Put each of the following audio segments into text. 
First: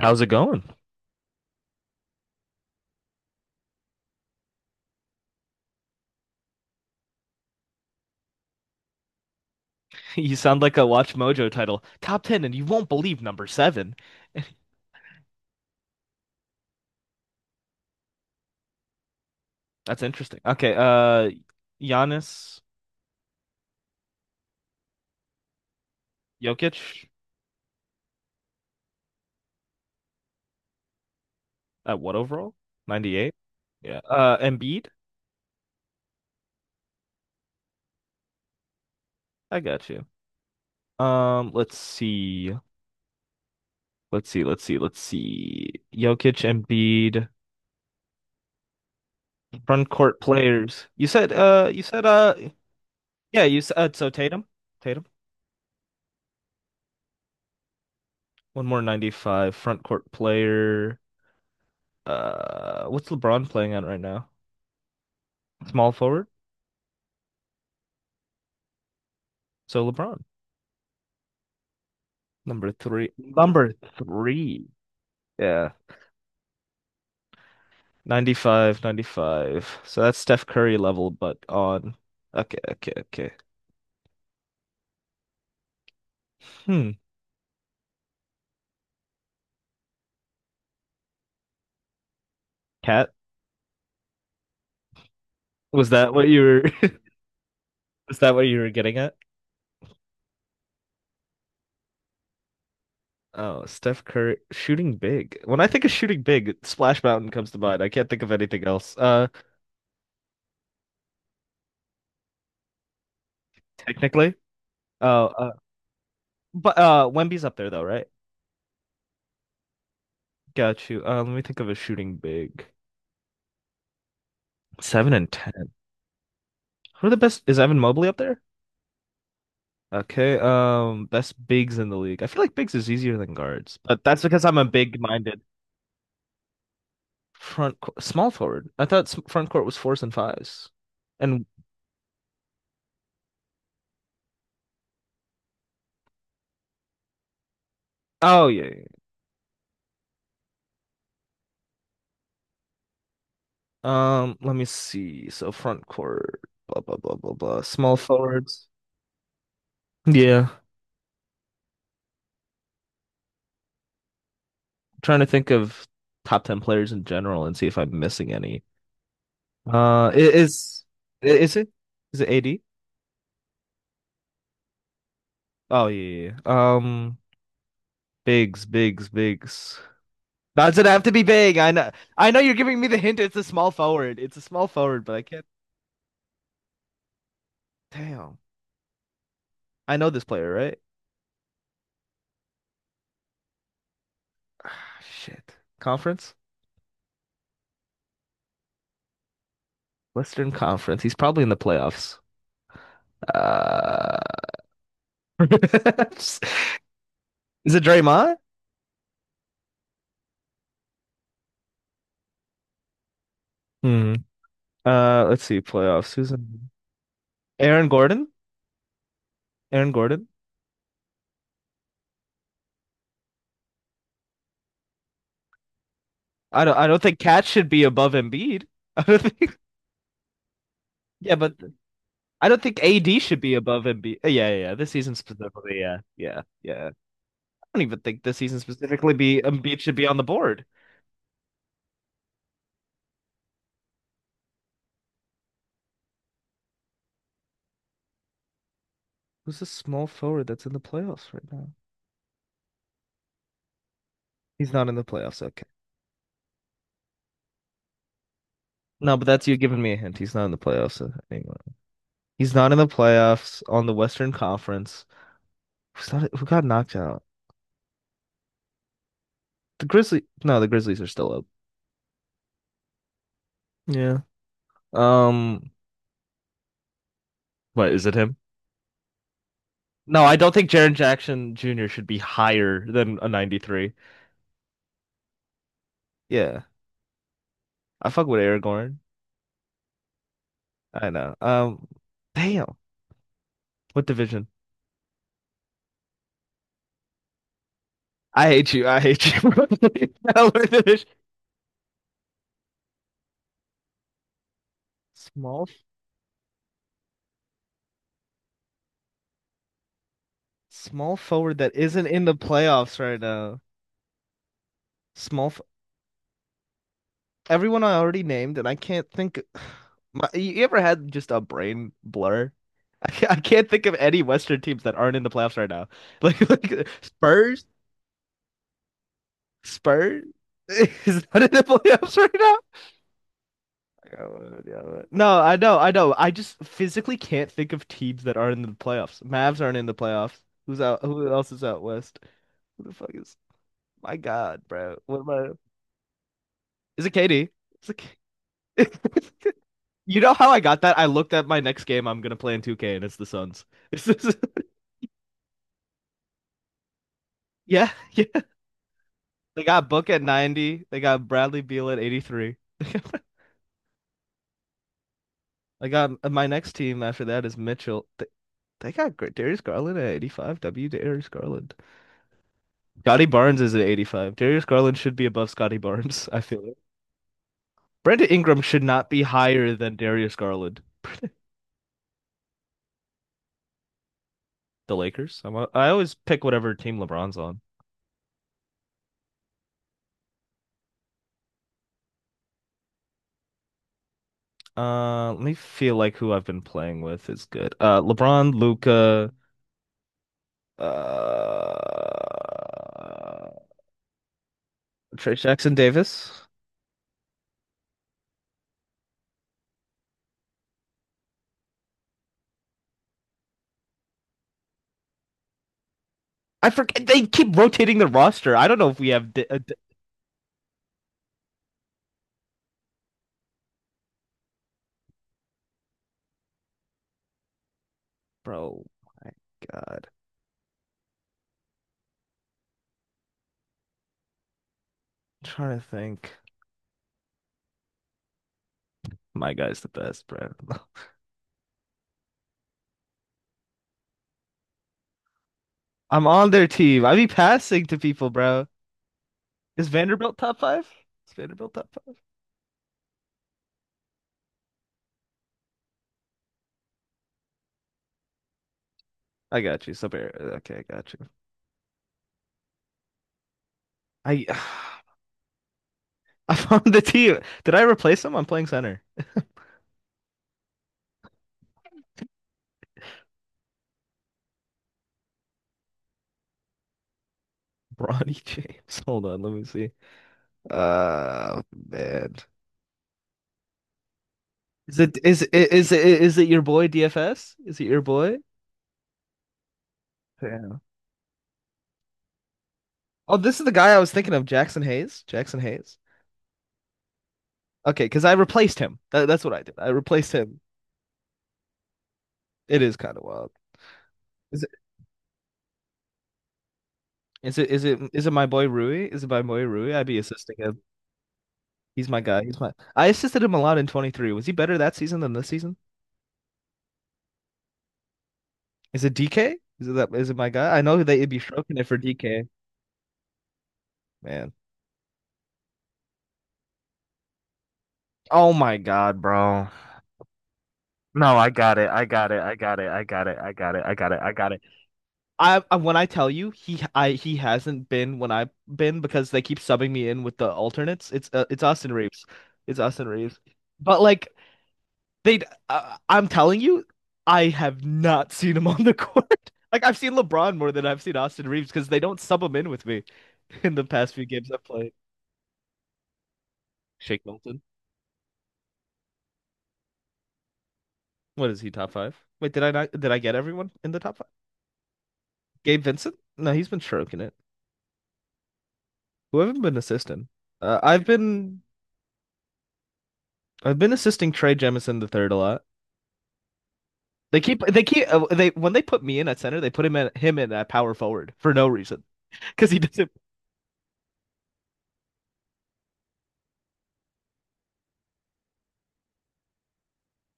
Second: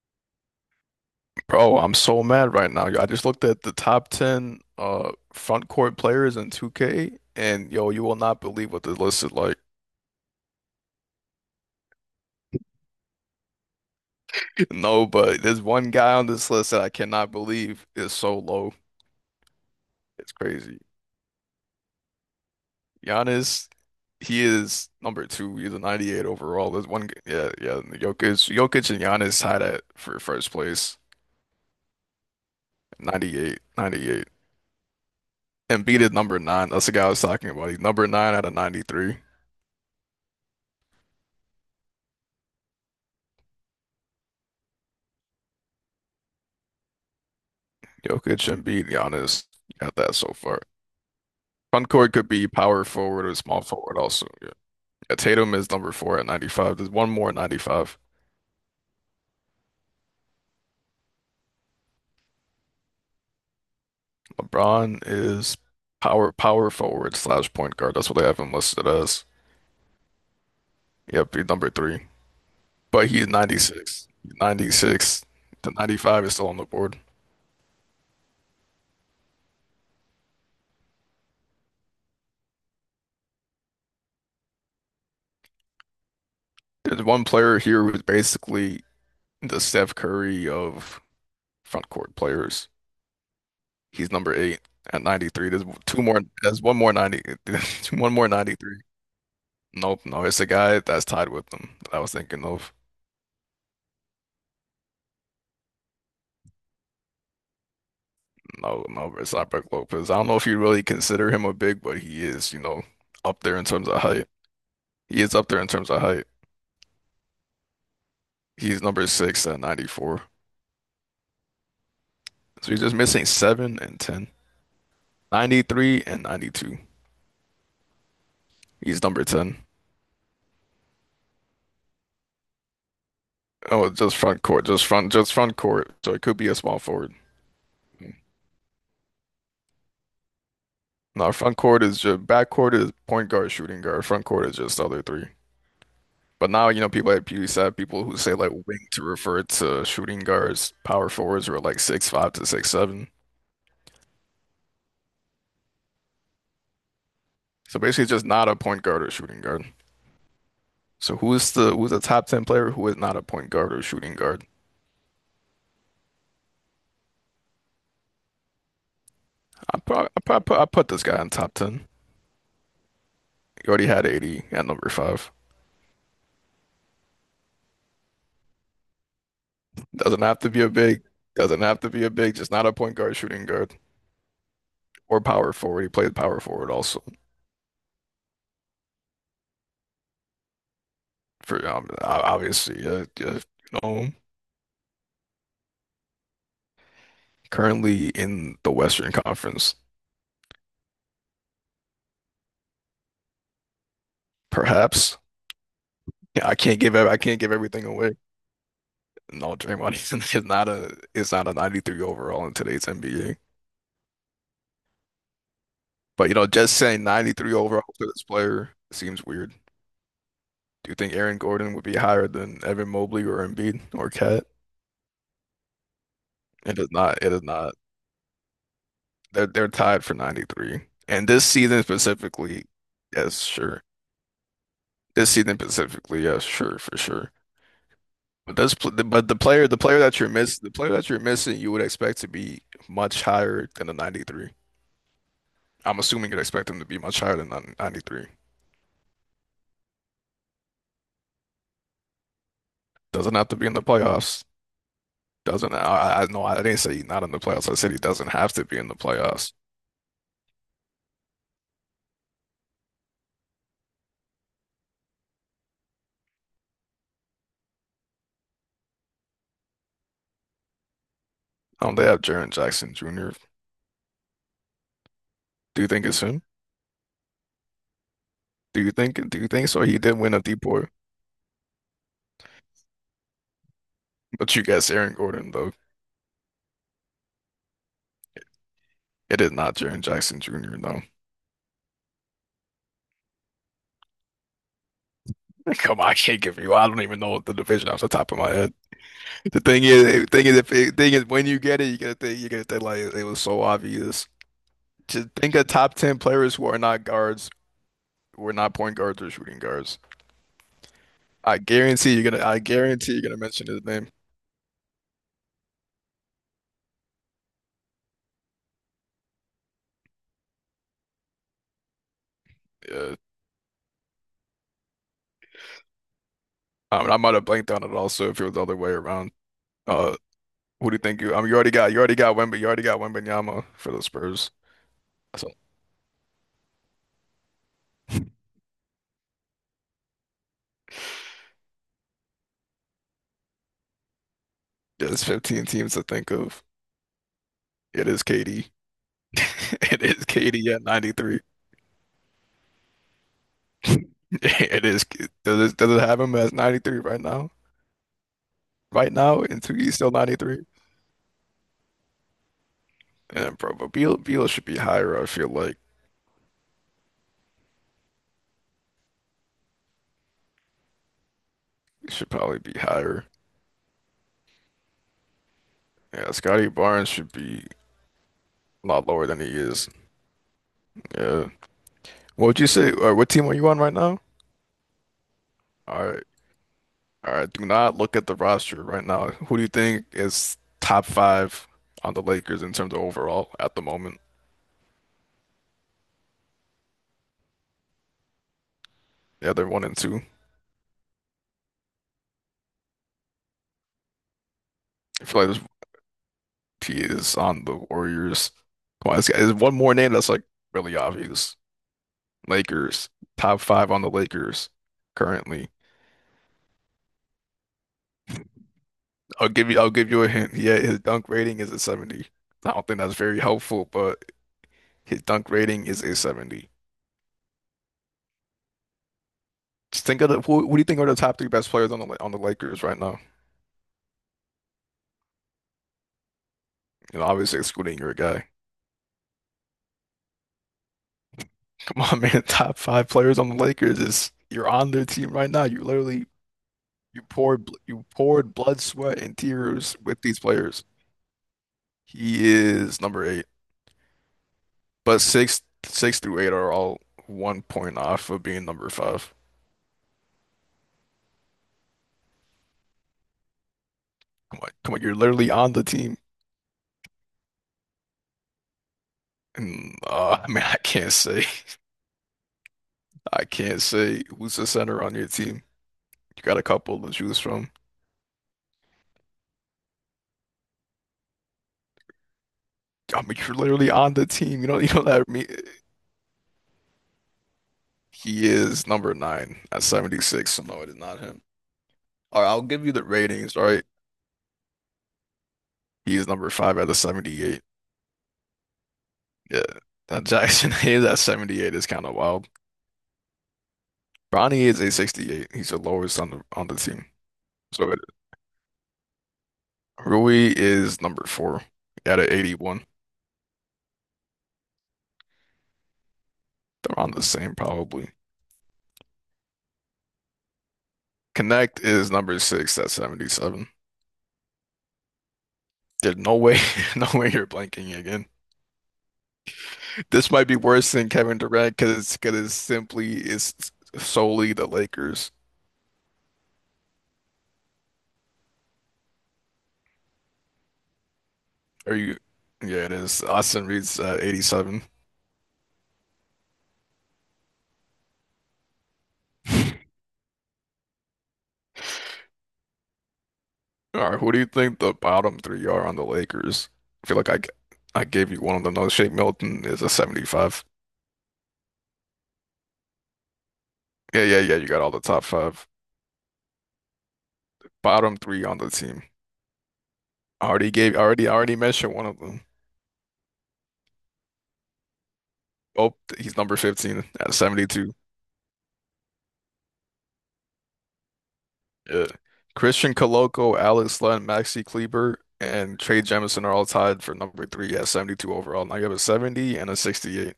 How's it going? Bro, I'm so mad right now. I just looked at the top 10 front court players in 2K and yo, you will not believe what the list is like. You sound like a Watch Mojo title. Top 10 and you won't believe number 7. No, but there's one guy on this list that I cannot believe is so low. That's It's interesting. Okay, crazy. Giannis Giannis, he is number two. He's a 98 overall. There's Jokic yeah, yeah, Jokic and Giannis tied at for first place. at what overall? 98? 98, Yeah. 98. Embiid? Embiid is number nine. That's the guy I was talking about. He's number nine out of 93. I got you. Let's see. Let's see. Let's see. Let's see. Jokic, Embiid, Jokic, Embiid, Giannis. You front got that court so far. players. You said Concord could be power forward or yeah, you small said forward so also. Tatum. Yeah. Tatum. Yeah, Tatum is number four at 95. There's one more at 95. One more 95 front court player. What's LeBron playing at right now? LeBron is Small forward. power forward slash point guard. That's what they have him listed as. So LeBron, Yep, he's number three. number But three. he's Number 96. three. 96 Yeah. to 95 is still on the board. 95, 95. So that's Steph Curry level, but on. Okay, okay, okay. Hmm. There's one player here who's basically the Steph Curry of front court players. Cat, He's number eight at 93. There's was two that more. what you There's one were more 90. One was more that what you were 93. getting at? Nope, no, it's the guy that's tied with them that I was thinking of. Oh, Steph Curry shooting big. When I think of shooting big, Splash Mountain comes to mind. I can't think of anything No, else. no, it's not Brook Lopez. I don't know if you really consider him a big, but he is up there in terms of height. Technically. He Oh, is up there in terms of height. but Wemby's up there though, right? He's number six at 94. Got you. Let me think of a shooting big. So he's just missing seven and 10. Seven and 10. 93 and 92. Who are the best? Is Evan Mobley up there? He's number 10. Okay, best bigs in the league. I feel like bigs is easier than guards, Oh, but that's because I'm a just big-minded front court. So it could be a small forward. front co small forward. I thought front court was fours and fives, No, and front court is just back court is point guard, shooting guard. Front court is just the other three. But now, people at PewDiePie, people who say oh like yeah. wing Yeah. to refer to shooting guards, power forwards who are like 6'5" to 6'7". Let me see. So front court, blah blah blah blah blah. So Small basically just not a forwards. point guard or shooting guard. Yeah, So who's the top 10 player who is not a point guard or shooting guard? trying to think of top 10 players in general and see if I'm missing any. I Uh, probably i- I prob- put I is put this guy i- in top is it ten. is it AD? He already had 80 at number five. Oh yeah, yeah. Yeah. Bigs, bigs, bigs. Doesn't have to be a Doesn't big, have to be big. doesn't I have know. to be a I big, know just you're not a giving me point the guard, hint. It's a shooting small guard, forward. It's a small forward, but or I can't. power forward. He played power forward also Damn. I know this player, right? for obviously, you know, Shit. Conference? currently in the Western Conference. Western Conference. He's probably in the playoffs. Uh, Perhaps. is Yeah, I can't give it everything away. Draymond? No, Draymond Green is not a 93 overall in today's NBA. Hmm. Let's see. Playoffs. But Who's in? just saying 93 overall Aaron for this Gordon? player seems weird. Aaron Gordon? Do you think Aaron Gordon would be higher than Evan Mobley or Embiid or Cat? I don't. It I is don't think not. It is Cat should not. be above Embiid. I don't They're think. they're tied for 93. And Yeah, this but season I don't specifically, think AD should yes, be sure. above Embiid. Yeah, yeah, yeah. This season This season specifically. Yeah, specifically, yeah, yes, sure, yeah. for sure. Don't even think this But season this, pl- specifically but the be player, Embiid should be on the board. the player that you're missing, you would expect to be much higher than a 93. I'm assuming you'd expect him to be much higher than 93. Who's the small forward that's in the playoffs right now? Doesn't have to be in the playoffs. He's not in the playoffs. Okay. Doesn't I no, I didn't say he's not in the playoffs. I said he doesn't have to be in the No, but that's playoffs. you giving me a hint. He's not in the playoffs anymore. He's not in the playoffs on the Western Conference. Who's not, who got knocked out? The Grizzlies. No, the Grizzlies are still up. They have Jaren Jackson Jr. Yeah. Um. Do you think it's him? What is it? Him? Do you think so? He did No, win I a don't think DPOY, Jaren Jackson Jr. should be higher than a 93. but you guess Aaron Gordon though. Yeah. I fuck with Aragorn. It is not Jaren Jackson Jr. No, I know. Damn. What division? come on, I can't give you. I don't even know the division off the top of I my hate head. you. I hate you. The thing is, the thing is, Tyler if the English. thing is, when you get it, you get to think like it was so obvious. Just think Small, of top 10 players who are not guards. We're not point guards or shooting guards. small forward I that isn't guarantee in you're the gonna. I playoffs guarantee right you're gonna now. mention his name. Small, f- everyone I already named, and I can't think. You ever had just a brain blur? I Yeah. can't, I can't think of any Western teams that aren't in the playoffs right now. Like I mean, I might have Spurs, blanked on it also if it was the other way around. Uh, Spurs who do you think is you? I not mean, in the You already playoffs right got now. Wemby. You already got Wembanyama for the Yeah, Spurs. well, yeah, well. No, So I know. I just physically can't think of teams that aren't in the playoffs. Mavs aren't in the playoffs. Who's out? Who else is out west? Who the fuck is? My God, bro. yeah, What there's am I? 15 teams to think of. Is it KD? It's it. It is KD. It You is know how I KD got at that? I looked 93. at my next game I'm gonna play in 2K and it's the Suns. It's the- It is. does it, have him as 93 right now? Yeah, yeah. Right now, in They two, got he's Book still at 93. 90. They got Bradley Beal at 83. And bro, but Beal should be higher. I feel like I got my next team after that is Mitchell. They got Darius Garland at 85. W Darius Garland. he should probably be Scotty higher. Barnes is at 85. Darius Garland should be above Scotty Barnes, Yeah, I feel Scotty it. Barnes should be Brandon Ingram should a lot not be lower than he higher is. than Darius Garland. Yeah. What would you say? What team are you on right now? The Lakers. I All always right. pick whatever team All LeBron's right. on. Do not look at the roster right now. Who do you think is top five on the Lakers in terms of overall at the moment? Let me feel like who I've been playing with is good. LeBron, Luca, Yeah, they're one and two. uh, I Trey feel like this Jackson Davis. P is on the Warriors. Come on, there's one more name that's like really obvious. Lakers. Top five on the Lakers currently. I forget they keep rotating the roster. I don't know if we have I'll give you I'll give you a hint. Yeah, his dunk rating is a 70. I don't think that's very helpful, but his dunk rating is a 70. bro. My Just God, think of the, who do you think are the top three best players on the Lakers right now? I'm trying to think. Obviously, excluding your guy. My guy's the best, bro. Come on, man. Top five players on the Lakers is you're on their team right now. You I'm literally on their team. I you be poured bl- passing to you people, poured bro. blood, sweat, and Is tears with Vanderbilt these top players. five? Is Vanderbilt top five? He is number eight, but six through eight are all one point off of being number five. I got you. So, okay, I got you. I Come on, come on. You're literally on the team, I found the team. Did I replace him? I'm playing center. and I mean, I can't say who's the center on your team. You got a couple to choose from. Bronny James. Hold on, let me see. Uh, man. I mean, you're literally on the team. You know, you Is know it that I is mean? it is it is it your boy DFS? Is it your boy? He is number nine at 76. So Damn. no, it is not him. All right, I'll give you the Oh, ratings. this All is the right, guy I was thinking of, Jackson Hayes. Jackson Hayes. he is number five at the 78. Okay, because I replaced him. That's what I Yeah, did. I that replaced him. Jackson Hayes at 78 is kind of wild. It is kind of wild. Bronny Is it is a 68. He's the lowest on the team. is it is So it it, is it my boy Rui? Is it my boy Rui? I'd be Rui assisting him. is number four He's at my an guy. He's my. 81. I assisted him a lot in 23. Was he better that season than this season? They're on the same probably. Is it DK? Is it that? Is it my guy? I know that it'd be stroking Connect it for is number DK. six at 77. Man. There's no way, no way you're blanking again. Oh my God, bro. This might be worse than No, Kevin I Durant got it. I because got because it. I it's got it. I simply got it. I it's got it. I got it. I got solely it. the Lakers. I when I tell you he hasn't been when I've been because they keep subbing me in with the alternates. It's Austin Are you? Reeves. It's Yeah, it Austin is. Reeves. Austin Reed's But like 87. they, I'm telling you, I have not seen him on the court. All Like I've seen LeBron more than I've seen Austin Reeves because they don't sub him in with me in the past right, few who do you games I've think the played. bottom three are on the Lakers? I feel Shake like I, g- Milton. I gave you one of them. No, Shake Milton is a 75. What is he, top five? Wait, did I not did I get everyone in the top Yeah, five? yeah, yeah. You got all the top five. Gabe Vincent? No, he's been stroking it. Bottom three on the team. Who haven't been assisting? I already Uh, gave. I I've already I already been mentioned one of them. I've been assisting Trey Jemison the third a lot. Oh, he's number 15 at They keep they 72. keep uh, they when they put me in at center, they put him at him in at power forward for no reason Yeah. because he Christian doesn't. Coloco, Alex Len, Maxi Kleber, and Trey Jemison are all tied for number three at 72 overall. And I give a 70 and a 68.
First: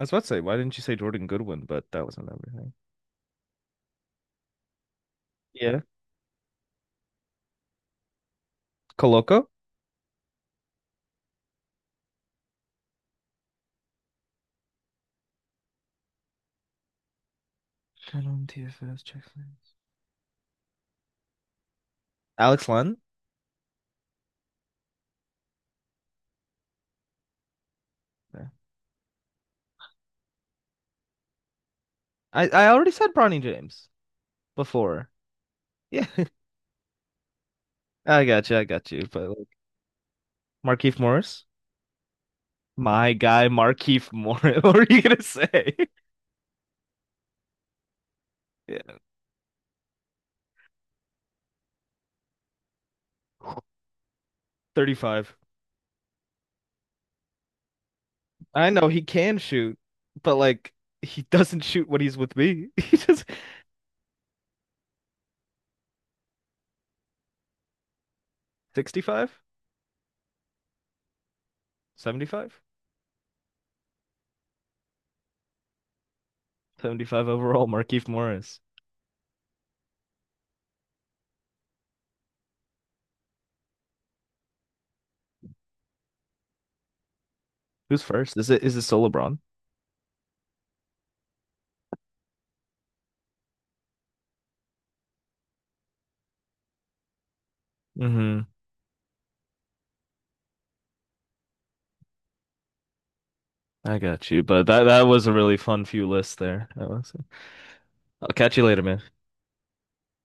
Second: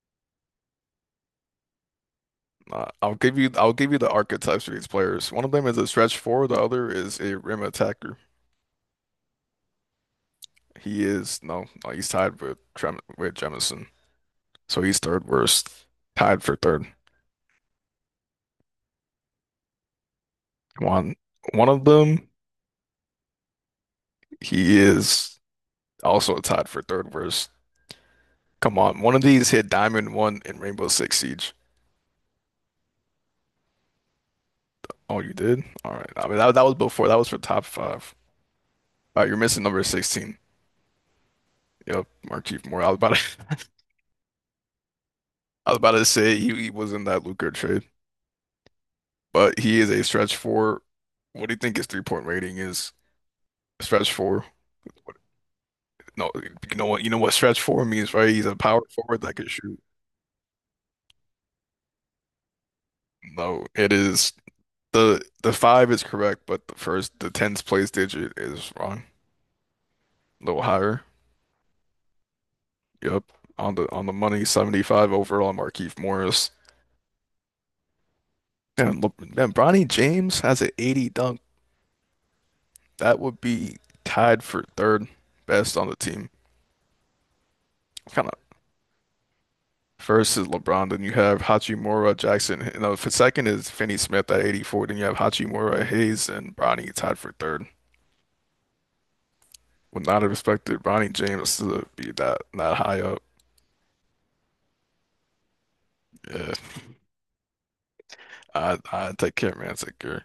I was about to say, why didn't you say Jordan Goodwin? But that wasn't everything. I'll give you the archetypes for these players. One of them is Yeah, a stretch four, the other is a rim attacker. Koloko. He is No, no, he's tied with Jemison. So he's third worst, tied for third. TFS, One one of them, Alex Len. he is also tied for third worst. Yeah. Come on, one of these hit Diamond One in Rainbow Six Siege. I already said Bronny James before. Oh, you did? All Yeah, right. I mean, that was before. That was for top five. I got you. I got you. Uh, But you're like, missing number 16. Markeith Morris. Yep, Markieff Moore. I was My about guy, to, Markieff Morris. What were you gonna I say? was about to say he was in that Luka trade, Yeah, but he is a stretch four. What do you think his 3-point rating is? Stretch four. What- 35. No, you know what? You know what stretch four means, right? He's a I power know he forward that can can shoot, shoot. but like he doesn't shoot when he's with me. He just No, it is the five is correct, but the tens place digit is wrong. 65, A little higher. 75, Yep, on the money. 75 overall. Markieff Morris. 75 overall, Markieff Morris. And Le man, Bronny James has an 80 dunk. That would be tied for third best on the team. Who's Kind of first? Is it still LeBron? first is LeBron, then you have Hachimura, Jackson. For second is Finney Smith at 84. Then you have Hachimura, Hayes, and Bronny tied for third. Mm-hmm. Would not have expected Bronny James to be that high up. I got you, but that was a really fun few lists Yeah, there. That was. I'll catch you I later, man. I take care, man. Take care.